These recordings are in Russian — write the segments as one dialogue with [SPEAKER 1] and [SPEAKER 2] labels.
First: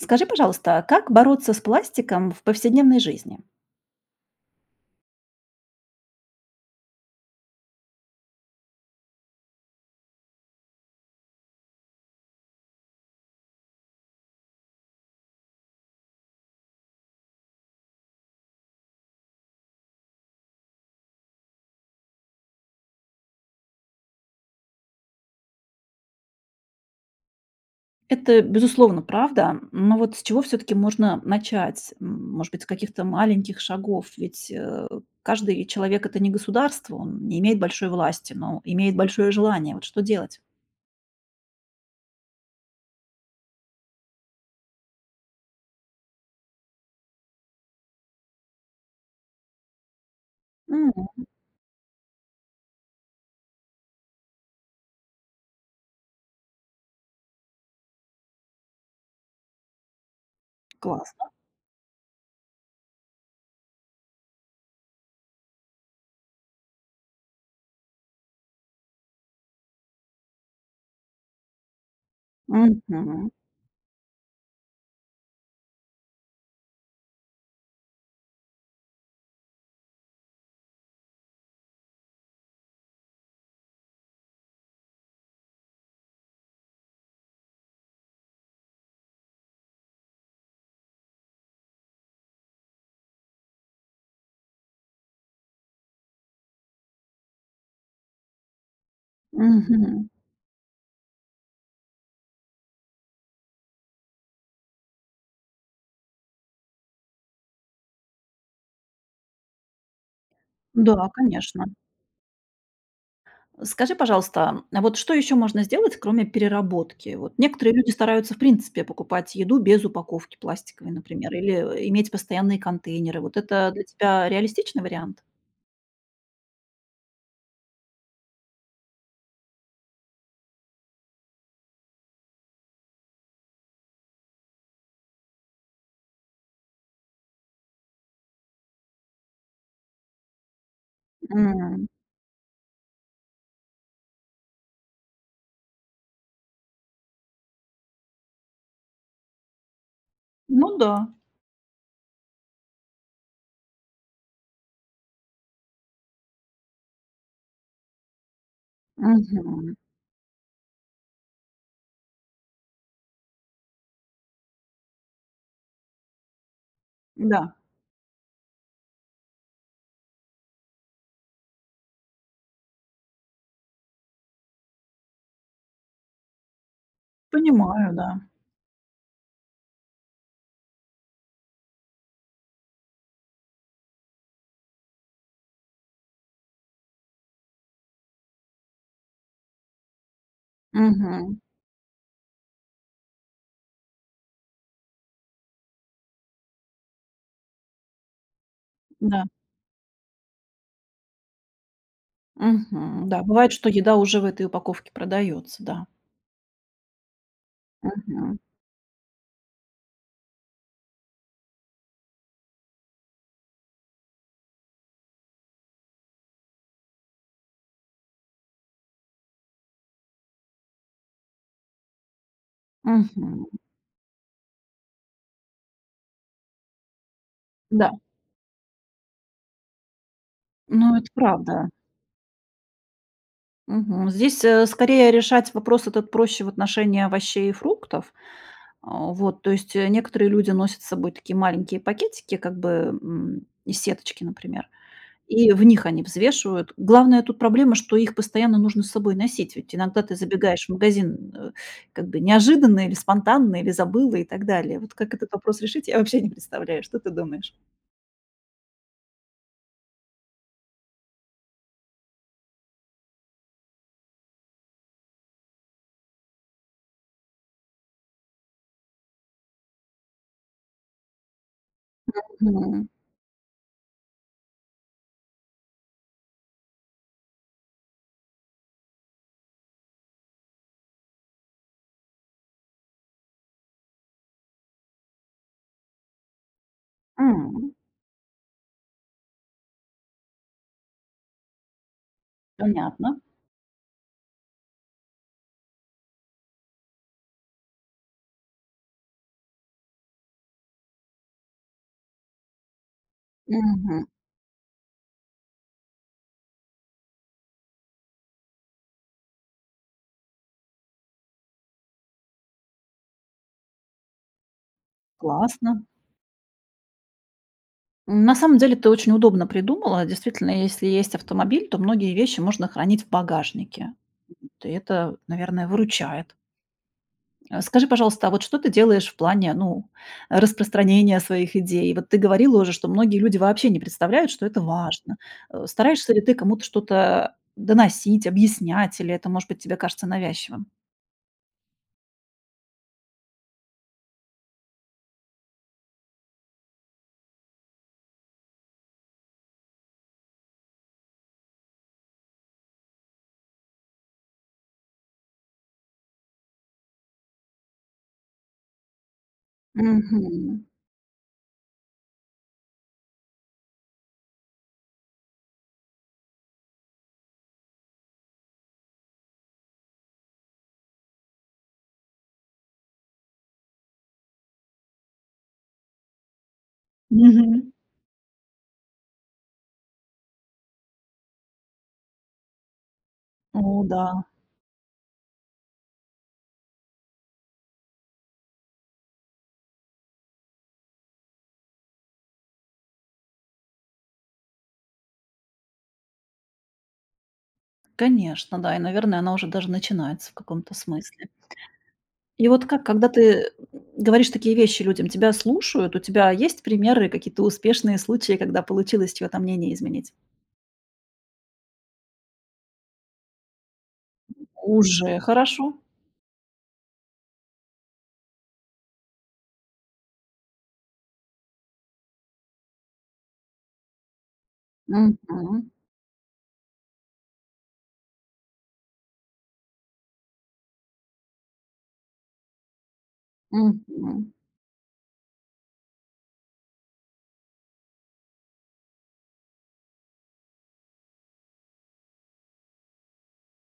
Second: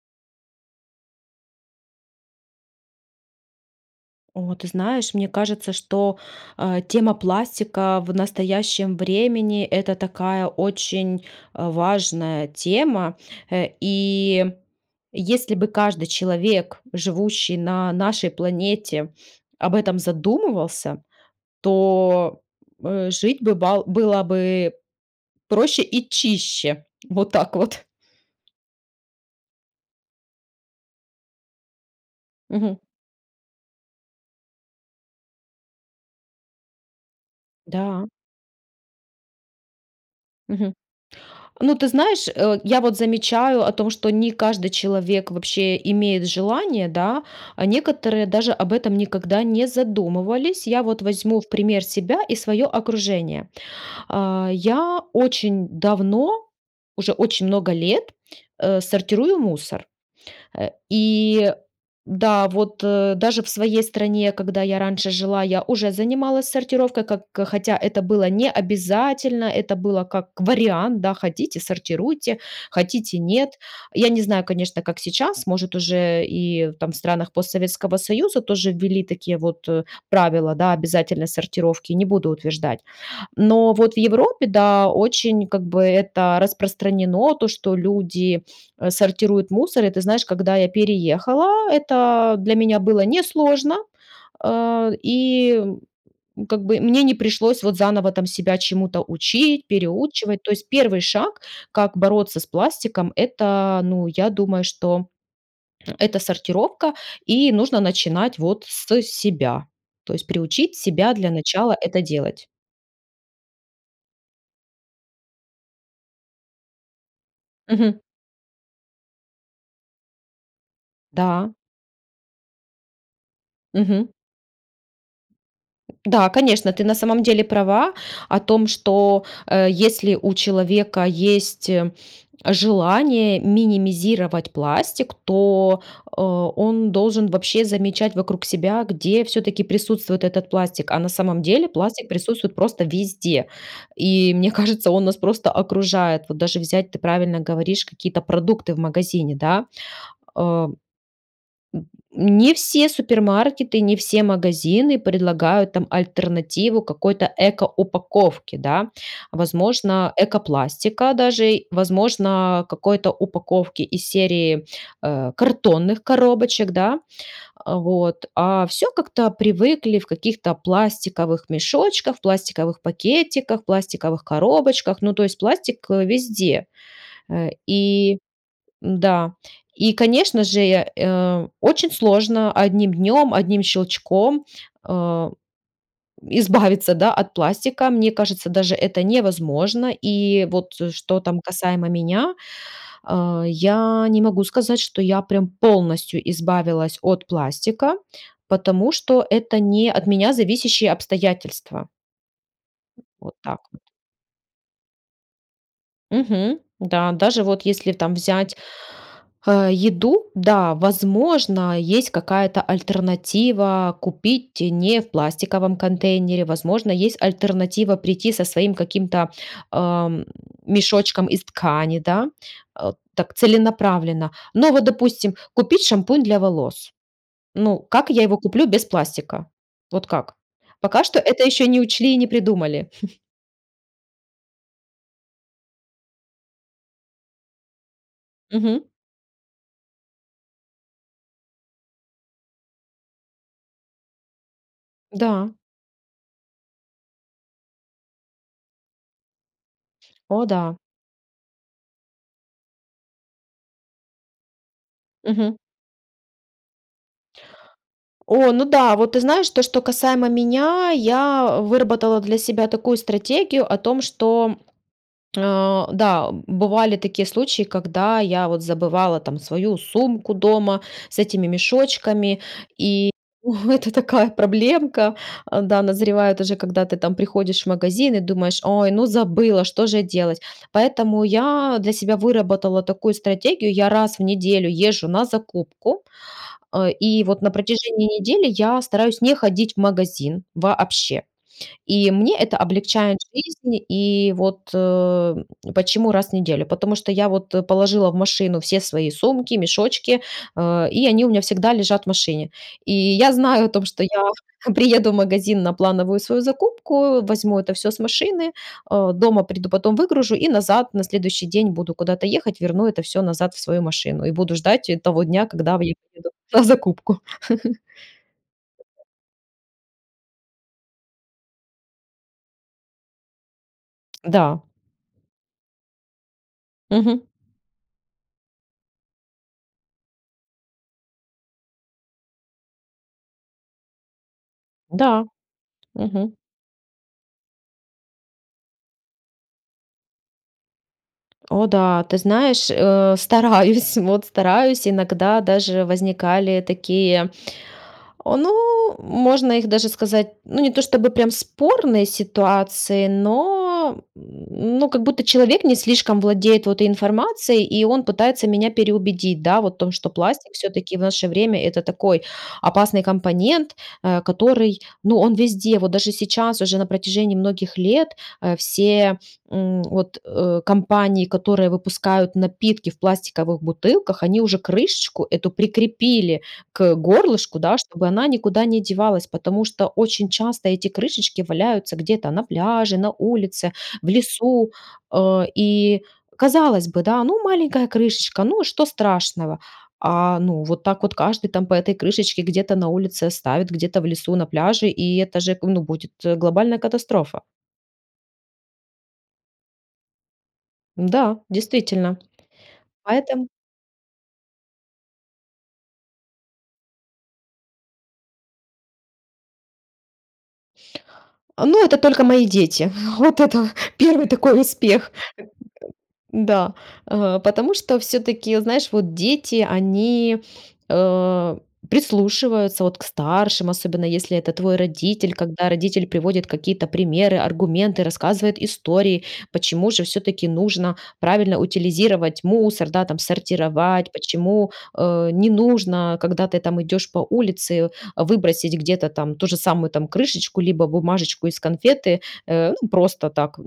[SPEAKER 1] Скажи, пожалуйста, а как бороться с пластиком в повседневной жизни?
[SPEAKER 2] О, ты знаешь, мне кажется, что, а, тема пластика в настоящем времени- это такая очень, а, важная тема. Э, и, если бы каждый человек, живущий на нашей планете, об этом задумывался, то, э, жить бы бал было бы проще и чище. Вот так вот.
[SPEAKER 1] Это, безусловно, правда, но вот с чего всё-таки можно начать? М, может быть, с
[SPEAKER 2] Мгм.
[SPEAKER 1] каких-то маленьких шагов? Ведь, э, каждый человек это не государство, он не имеет большой
[SPEAKER 2] Да.
[SPEAKER 1] власти, но имеет большое желание. Вот что делать?
[SPEAKER 2] Мгм. Ну, ты знаешь, э, я вот замечаю о том, что не каждый человек вообще имеет желание, да. А некоторые даже об этом никогда не задумывались. Я вот
[SPEAKER 1] Мгм.
[SPEAKER 2] возьму в пример себя и свое окружение. А, я очень давно, уже очень много лет, э, сортирую мусор. Э,
[SPEAKER 1] Классно.
[SPEAKER 2] и да, вот, э, даже в своей стране, когда я раньше жила, я уже занималась сортировкой, как хотя это было не обязательно. Это было как вариант, да: хотите сортируйте, хотите
[SPEAKER 1] Мгм.
[SPEAKER 2] нет. Я не знаю, конечно, как сейчас, может, уже и там в странах постсоветского союза тоже ввели такие вот, э, правила, да, обязательной сортировки. Не буду утверждать. Но вот в Европе, да, очень как бы это распространено- то, что люди, а, сортируют мусор. И ты знаешь, когда я переехала, это для меня было несложно. А, и, м, как бы мне не пришлось, вот, заново там себя чему то учить,
[SPEAKER 1] Мгм.
[SPEAKER 2] переучивать. То есть первый шаг, как бороться с пластиком- это, ну, я думаю, что это сортировка. И нужно начинать, вот, с себя. То есть приучить
[SPEAKER 1] Да,
[SPEAKER 2] себя для
[SPEAKER 1] конечно.
[SPEAKER 2] начала это делать.
[SPEAKER 1] Скажи, пожалуйста, а вот, что ещё можно сделать, кроме переработки? Вот, некоторые люди
[SPEAKER 2] Мгм.
[SPEAKER 1] стараются, в принципе, покупать еду без упаковки пластиковой, например.
[SPEAKER 2] Да.
[SPEAKER 1] Или, э, иметь постоянные контейнеры. Вот это для
[SPEAKER 2] Мгм.
[SPEAKER 1] тебя реалистичный вариант?
[SPEAKER 2] М, да, конечно, ты на самом деле права о том, что, э, если у человека есть желание минимизировать пластик, то, а, он должен вообще замечать вокруг себя, где всё-таки присутствует этот пластик, а на самом деле
[SPEAKER 1] М.
[SPEAKER 2] пластик присутствует просто везде. И, мне кажется, он нас просто окружает. Вот даже взять, ты правильно говоришь, какие-то продукты в магазине, да? Ам,
[SPEAKER 1] Ну да.
[SPEAKER 2] н не все супермаркеты, не все магазины предлагают там альтернативу какой-то ЭКО-упаковке, да?
[SPEAKER 1] Мгм.
[SPEAKER 2] Возможно, ЭКО-пластика, даже, возможно, какой-то упаковки из серии, э, картонных коробочек, да?
[SPEAKER 1] Да.
[SPEAKER 2] А, вот. А, все как-то привыкли в каких-то пластиковых мешочках, в пластиковых пакетиках, пластиковых коробочках. Ну то есть пластик, э, везде. Э,
[SPEAKER 1] Понимаю,
[SPEAKER 2] и
[SPEAKER 1] да.
[SPEAKER 2] да. И, конечно же, я э, очень сложно одним днем, одним щелчком, а, избавиться, да, от пластика. Мне кажется, даже это невозможно. И вот, э, что
[SPEAKER 1] Мгм.
[SPEAKER 2] там касаемо меня- а, я не могу сказать, что я прям полностью избавилась от пластика, потому
[SPEAKER 1] Да.
[SPEAKER 2] что это не от меня зависящие обстоятельства. М,
[SPEAKER 1] Мгм. Да,
[SPEAKER 2] вот
[SPEAKER 1] бывает,
[SPEAKER 2] так
[SPEAKER 1] что
[SPEAKER 2] вот.
[SPEAKER 1] еда уже в этой упаковке продается, да?
[SPEAKER 2] Мгм. Да, даже вот если там
[SPEAKER 1] Мгм.
[SPEAKER 2] взять, а, еду, да, возможно, есть какая-то альтернатива купить не в пластиковом контейнере. Возможно, есть альтернатива прийти со своим каким-то, ам, мешочком из ткани, да? А, так,
[SPEAKER 1] Мгм.
[SPEAKER 2] целенаправленно. Ну вот допустим: купить шампунь для волос. Ну,
[SPEAKER 1] Да.
[SPEAKER 2] как я его куплю без пластика? Вот как?
[SPEAKER 1] Ну,
[SPEAKER 2] Пока
[SPEAKER 1] это
[SPEAKER 2] что это еще
[SPEAKER 1] правда.
[SPEAKER 2] не учли и не придумали.
[SPEAKER 1] Мгм. Здесь, э, скорее, решать вопрос этот проще в отношении овощей и фруктов.
[SPEAKER 2] Мгм.
[SPEAKER 1] А, вот. То есть, э, некоторые люди носят с собой такие маленькие пакетики как бы, м, из сеточки, например, и
[SPEAKER 2] Да.
[SPEAKER 1] в них они взвешивают. Главная тут проблема, что их постоянно нужно с собой носить, ведь иногда ты
[SPEAKER 2] О
[SPEAKER 1] забегаешь в
[SPEAKER 2] да.
[SPEAKER 1] магазин, э, как бы неожиданно или спонтанно, или забыла, и так далее. Вот, как этот
[SPEAKER 2] Мгм.
[SPEAKER 1] вопрос решить, я вообще не представляю, что ты думаешь?
[SPEAKER 2] О, ну да, вот ты знаешь, то, что касаемо меня- я выработала для себя такую стратегию о том, что а, да, бывали такие случаи, когда я, вот, забывала там свою сумку дома с этими мешочками
[SPEAKER 1] Мгм.
[SPEAKER 2] и О, это такая проблемка. А, да, назревает уже, когда ты там приходишь в магазин и думаешь: "Ой, ну забыла, что же делать?". Поэтому я для себя выработала такую стратегию: я раз в неделю езжу на закупку, а, и вот на
[SPEAKER 1] М.
[SPEAKER 2] протяжении недели я стараюсь не ходить в магазин вообще. И мне это облегчает
[SPEAKER 1] Понятно.
[SPEAKER 2] жизнь. И вот, э, почему раз в неделю? Потому что я, вот, положила в машину все свои сумки, мешочки, а, и они у меня всегда лежат в машине. И я знаю о том, что
[SPEAKER 1] Мгм.
[SPEAKER 2] я приеду в магазин на плановую свою закупку, возьму это всё с машины, а, дома приду потом, выгружу, и назад на следующий день буду куда-то ехать, верну это всё назад в свою машину. И буду ждать, э, того дня, когда
[SPEAKER 1] Классно.
[SPEAKER 2] [unintelligible] на закупку.
[SPEAKER 1] М, на самом деле, ты очень удобно придумала. Действительно, если есть автомобиль, то многие вещи можно хранить в багажнике.
[SPEAKER 2] Да.
[SPEAKER 1] То это, наверное, выручает.
[SPEAKER 2] Мгм.
[SPEAKER 1] А, скажи, пожалуйста, а вот что ты делаешь в плане, ну, распространения своих идей? Вот ты говорила уже, что многие люди вообще не представляют, что это важно.
[SPEAKER 2] Да.
[SPEAKER 1] А, стараешься ли ты
[SPEAKER 2] Мгм.
[SPEAKER 1] кому-то что-то, а, доносить, объяснять, или это, может быть, тебе кажется навязчивым?
[SPEAKER 2] О да, ты знаешь, э, стараюсь, вот стараюсь. Иногда даже возникали такие, о, ну можно их даже сказать, ну не то чтобы прям спорные ситуации, но, м, ну как будто человек не слишком владеет вот информацией и он пытается меня переубедить, да вот в том, что пластик
[SPEAKER 1] Мгм.
[SPEAKER 2] все-таки в наше время- это такой опасный компонент, э, который, ну он везде. Вот даже сейчас уже на протяжении многих лет, э, все, м, вот, э, компании, которые выпускают напитки в пластиковых бутылках, они уже крышечку эту прикрепили к горлышку,
[SPEAKER 1] Мгм.
[SPEAKER 2] да, чтобы она никуда не девалась, потому что очень часто эти крышечки валяются где-то на пляже, на
[SPEAKER 1] О
[SPEAKER 2] улице, в
[SPEAKER 1] да.
[SPEAKER 2] лесу, э. И, казалось бы, да, ну маленькая крышечка- ну и что страшного? А ну вот так вот каждый там по этой крышечке где-то на улице оставит, где-то в лесу, на пляже- и это же ну будет глобальная катастрофа.
[SPEAKER 1] Конечно, да, и, наверное, она уже даже начинается в каком-то смысле.
[SPEAKER 2] Да, действительно,
[SPEAKER 1] И вот ка когда ты, э,
[SPEAKER 2] поэтом
[SPEAKER 1] говоришь такие вещи людям, тебя слушают? У тебя есть примеры, какие-то успешные случаи, когда получилось чье-то мнение изменить?
[SPEAKER 2] Ну это только мои дети. Вот это первый такой успех.
[SPEAKER 1] Уже
[SPEAKER 2] [unintelligible]
[SPEAKER 1] хорошо.
[SPEAKER 2] Да. Э, потому что все-таки, знаешь, вот дети они, э, прислушиваются вот к старшим, особенно если это твой родитель, когда
[SPEAKER 1] Мгм.
[SPEAKER 2] родитель приводит какие-то примеры, аргументы, рассказывает истории, почему же все-таки нужно правильно утилизировать мусор, да там сортировать,
[SPEAKER 1] Мгм.
[SPEAKER 2] почему э, не нужно, когда ты там идешь по улице, выбросить где-то там ту же самую там крышечку либо бумажечку из конфеты, э, ну просто так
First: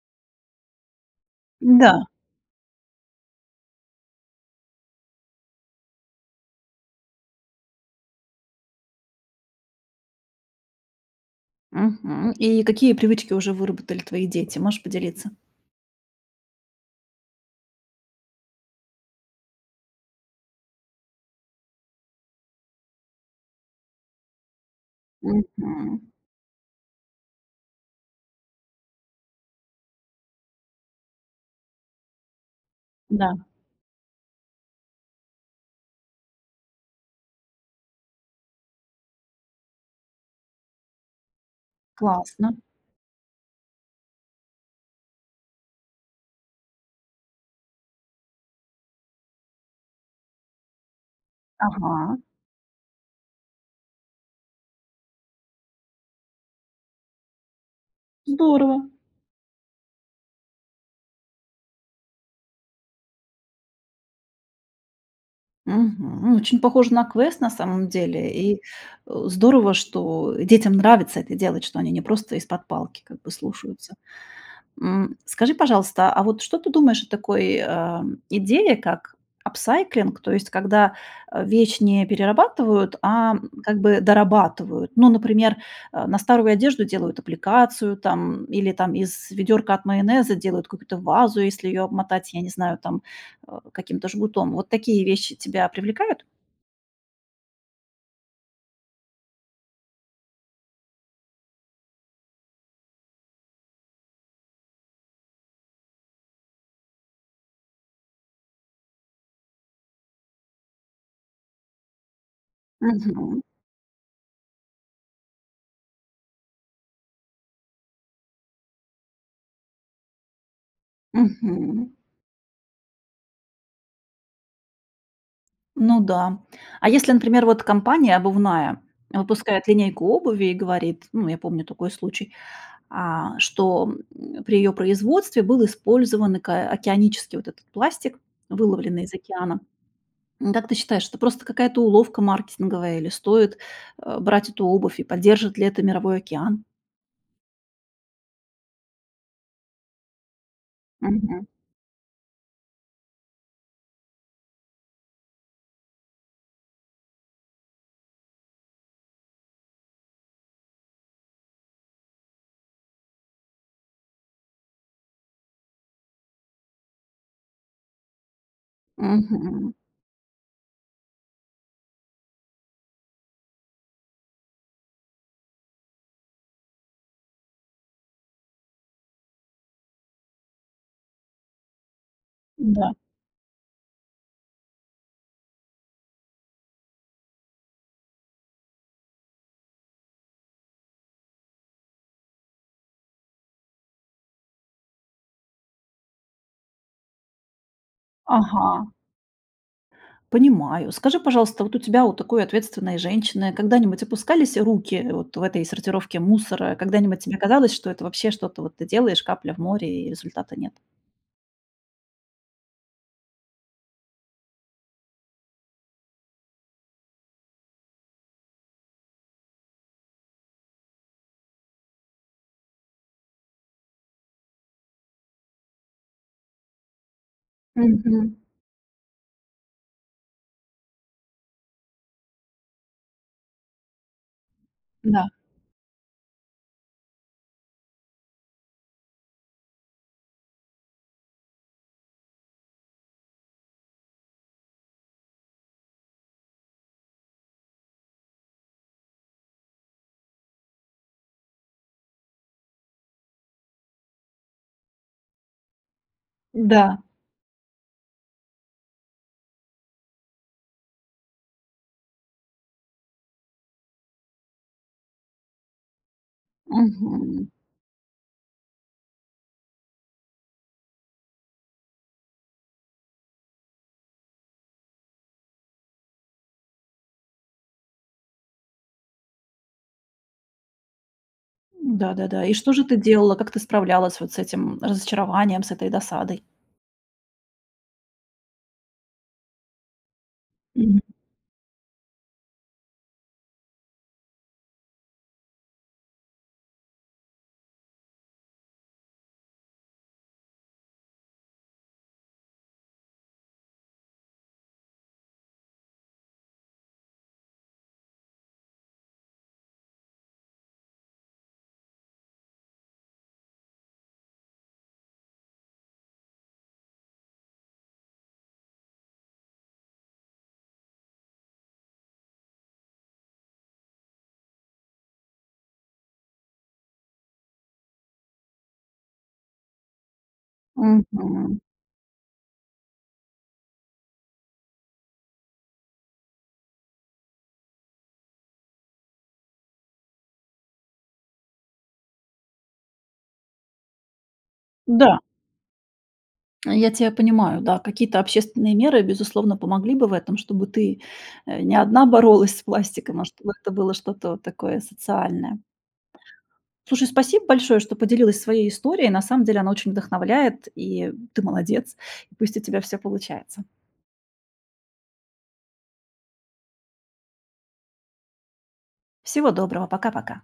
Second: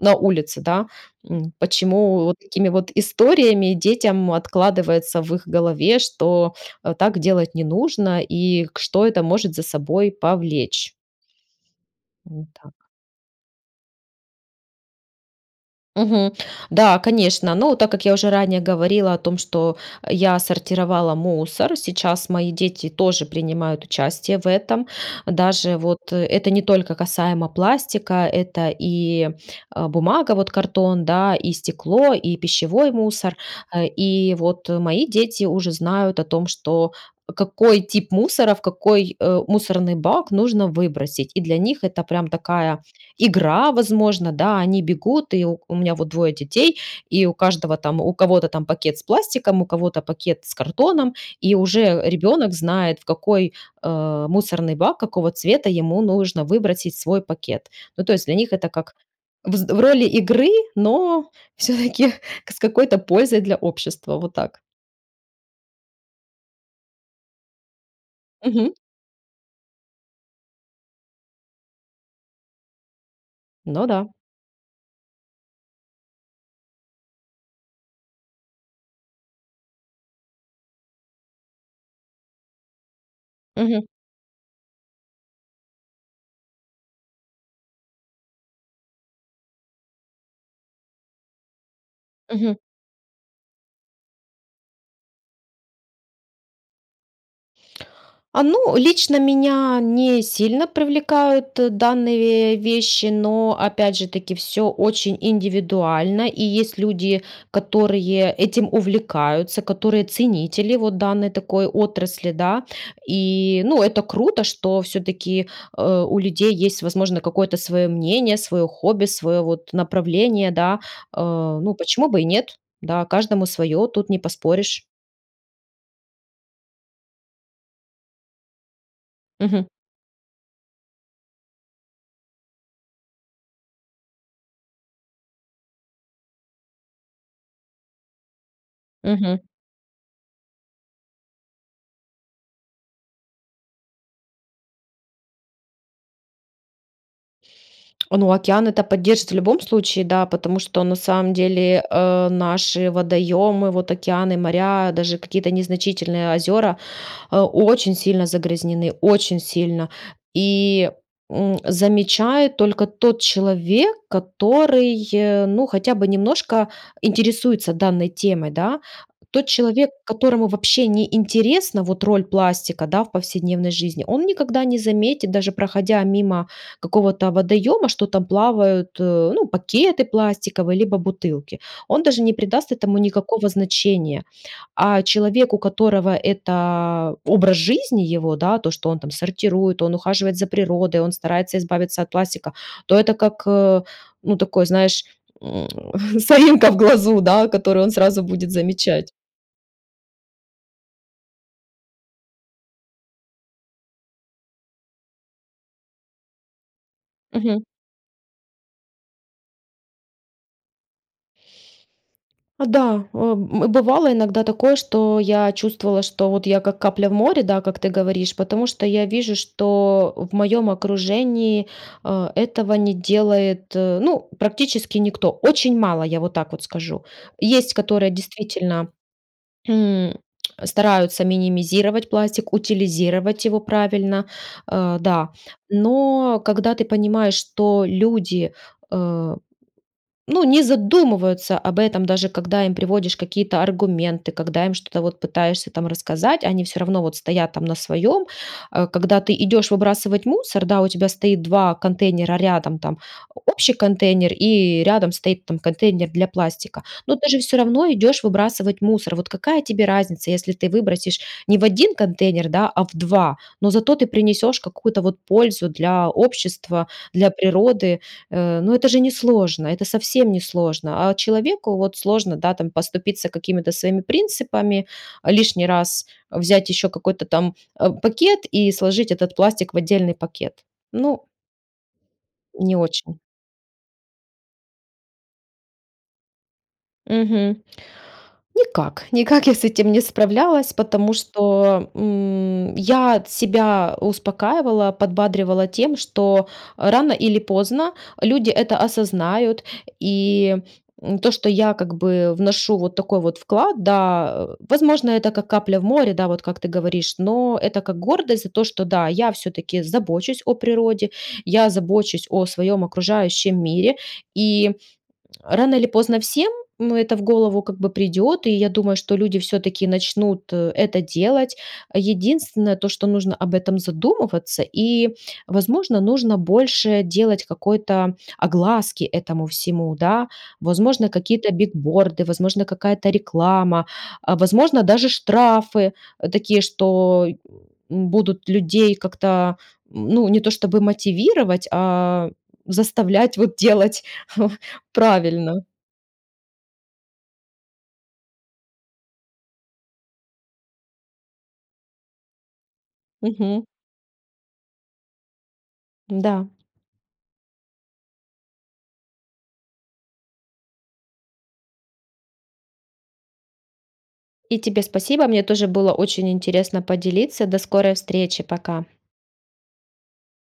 [SPEAKER 2] на улице, да. М,
[SPEAKER 1] Да.
[SPEAKER 2] почему вот такими вот историями детям откладывается в их голове, что, э, так делать не нужно и к что это может за собой повлечь.
[SPEAKER 1] Мгм.
[SPEAKER 2] Во
[SPEAKER 1] И
[SPEAKER 2] так.
[SPEAKER 1] какие привычки уже выработали твои дети? Можешь поделиться?
[SPEAKER 2] Мгм. Да, конечно, ну, так как я уже ранее говорила о том, что я сортировала мусор, сейчас мои дети тоже принимают участие в этом. Даже вот
[SPEAKER 1] Мгм.
[SPEAKER 2] это не только касаемо пластика, это и, э, бумага, вот картон, да, и стекло, и пищевой
[SPEAKER 1] Да.
[SPEAKER 2] мусор, Э, и вот мои дети уже знают о том, что какой тип мусора в какой, э, мусорный бак нужно выбросить. И для них это прям
[SPEAKER 1] Классно.
[SPEAKER 2] такая игра, возможно, да, они бегут, и У меня вот 2 детей, и у каждого там, у кого-то там пакет с пластиком, у кого-то пакет с картоном, и уже
[SPEAKER 1] Ага.
[SPEAKER 2] ребенок знает в какой, э, мусорный бак, какого цвета ему нужно выбросить свой пакет. Ну, то есть для них это
[SPEAKER 1] Здорово.
[SPEAKER 2] как взд в роли игры, но всё-таки с какой-то пользой для общества. Вот так.
[SPEAKER 1] Мгм. Очень похоже на квест, на самом деле, и,
[SPEAKER 2] Мгм.
[SPEAKER 1] э, здорово, что детям нравится это делать, что они не просто из-под палки как бы
[SPEAKER 2] Ну
[SPEAKER 1] слушаются.
[SPEAKER 2] да.
[SPEAKER 1] М. Скажи, пожалуйста, а вот что ты думаешь о такой, а, идее, как апсайклинг, то есть когда, э, вещь не перерабатывают, а как
[SPEAKER 2] Мгм.
[SPEAKER 1] бы дорабатывают? Ну, например, э, на старую одежду делают аппликацию, там, или из ведёрка от майонеза делают какую-то вазу, если ее обмотать, я не
[SPEAKER 2] Мгм.
[SPEAKER 1] знаю, там, э, каким-то жгутом. Вот такие вещи тебя привлекают?
[SPEAKER 2] А ну, лично меня не сильно привлекают данные вещи, но опять же таки всё очень индивидуально, и есть люди, которые этим увлекаются, которые ценители вот данной такой отрасли, да.
[SPEAKER 1] Мгм.
[SPEAKER 2] И ну это круто, что всё-таки, э, у людей есть возможно какое-то свое мнение, свое хобби, свое, вот, направление, да, э. Ну
[SPEAKER 1] Мгм.
[SPEAKER 2] почему бы и нет, да, каждому свое- тут не поспоришь.
[SPEAKER 1] Ну да. А если, например вот, компания обувная выпускает
[SPEAKER 2] Мгм.
[SPEAKER 1] линейку обуви и говорит, ну я помню такой случай, а, что, м, при ее производстве был использован ак океанический вот этот пластик, выловленный из
[SPEAKER 2] Мгм.
[SPEAKER 1] океана. М, как ты считаешь, это просто какая-то уловка маркетинговая или стоит, э, брать эту обувь, и поддержит ли это мировой океан?
[SPEAKER 2] Ну океан это поддержит в любом случае, да, потому что на самом
[SPEAKER 1] Мгм.
[SPEAKER 2] деле, э, наши водоёмы, вот океаны и моря, даже какие-то незначительные озёра, а, очень сильно загрязнены, очень сильно. И, м, замечает только тот человек, который, э, ну хотя бы немножко интересуется данной темой, да. Тот
[SPEAKER 1] Мгм.
[SPEAKER 2] человек, которому вообще не интересна вот роль пластика, да, в повседневной жизни, он никогда не заметит даже проходя мимо какого-то водоёма, что там плавают, э, ну пакеты пластиковые, либо бутылки. Он даже не придаст
[SPEAKER 1] Да.
[SPEAKER 2] этому никакого значения, а человек, у которого эта образ жизни его, да, то, что он там сортирует, он ухаживает за природой, он старается избавиться от пластика, то это как, э, ну такое знаешь, м, соринка в глазу, да, которую он сразу будет
[SPEAKER 1] Ага.
[SPEAKER 2] замечать.
[SPEAKER 1] Понимаю. Скажи, пожалуйста, вот у тебя, у такой ответственной женщины, когда-нибудь опускались руки вот в этой сортировке мусора? Когда-нибудь тебе
[SPEAKER 2] Мгм.
[SPEAKER 1] казалось, что это вообще, что-то вот ты делаешь, капля в море, и результата нет?
[SPEAKER 2] Да, о, м, бывало иногда такое, что я чувствовала, что вот я- как капля в море, да, как ты говоришь, потому что я вижу, что в моём окружении, э, этого не делает, э, ну практически никто. Очень мало, я вот так вот скажу. Есть которые
[SPEAKER 1] Мгм.
[SPEAKER 2] действительно, м, стараются минимизировать пластик, утилизировать его правильно. Э, да.
[SPEAKER 1] Да.
[SPEAKER 2] Но когда ты понимаешь, что люди, э, ну, не задумываются об этом даже когда им приводишь какие то аргументы, когда им что-то вот пытаешься там рассказать, они всё равно вот стоят там на своем. Э, когда ты идешь выбрасывать мусор, да, у тебя стоит 2 контейнера рядом: там общий контейнер и рядом стоит там контейнер для пластика.
[SPEAKER 1] Да.
[SPEAKER 2] Но ты же всё равно идешь выбрасывать мусор. Вот какая тебе разница, если ты выбросишь не в 1 контейнер, да, а в 2, но зато ты принесешь какую-то вот пользу для общества, для
[SPEAKER 1] Мгм.
[SPEAKER 2] природы. Э, но это же несложно, это совсем несложно. А человеку вот сложно, да, там, поступиться какими-то своими принципами лишний раз, взять еще какой-то там, э, пакет и сложить этот пластик в отдельный пакет. Ну
[SPEAKER 1] Да-да-да. И что
[SPEAKER 2] Не
[SPEAKER 1] же ты
[SPEAKER 2] очень.
[SPEAKER 1] делала, как ты справлялась вот с этим разочарованием, с этой досадой?
[SPEAKER 2] Мгм. Никак, никак я с этим не справлялась,
[SPEAKER 1] Мгм.
[SPEAKER 2] потому что, м, я себя успокаивала, подбадривала тем, что рано или поздно люди это осознают. И, м, то, что я как бы вношу вот такой вот вклад, да, возможно, это как капля в море, да, вот как ты говоришь, но это как гордость за то, что, да, я всё-таки забочусь о природе, я забочусь о своем окружающем мире. И рано или поздно всем, но это в голову, как бы, придет, и я думаю, что люди всё-таки начнут, э, это делать. Единственное, то что нужно об этом задумываться и, возможно, нужно больше делать какой-то огласки этому всему, да. Возможно, какие-то
[SPEAKER 1] Мгм.
[SPEAKER 2] бигборды, возможно, какая-то реклама, а, возможно, даже штрафы такие, что, м, будут людей как-то, ну, не то, чтобы мотивировать, а заставлять вот делать
[SPEAKER 1] Да.
[SPEAKER 2] правильно.
[SPEAKER 1] Я тя понимаю, да. Какие-то общественные меры, безусловно, помогли бы в этом, чтобы ты, э, не одна боролась с пластиком, а чтобы
[SPEAKER 2] Мгм.
[SPEAKER 1] это было что-то вот такое социальное.
[SPEAKER 2] Да.
[SPEAKER 1] Слушай, спасибо большое, что поделилась своей историей. На самом деле она очень вдохновляет, и ты молодец. И пусть у тебя всё получается.
[SPEAKER 2] И тебе спасибо, мне тоже было очень интересно поделиться. До скорой встречи, пока!
[SPEAKER 1] Всего доброго. Пока-пока.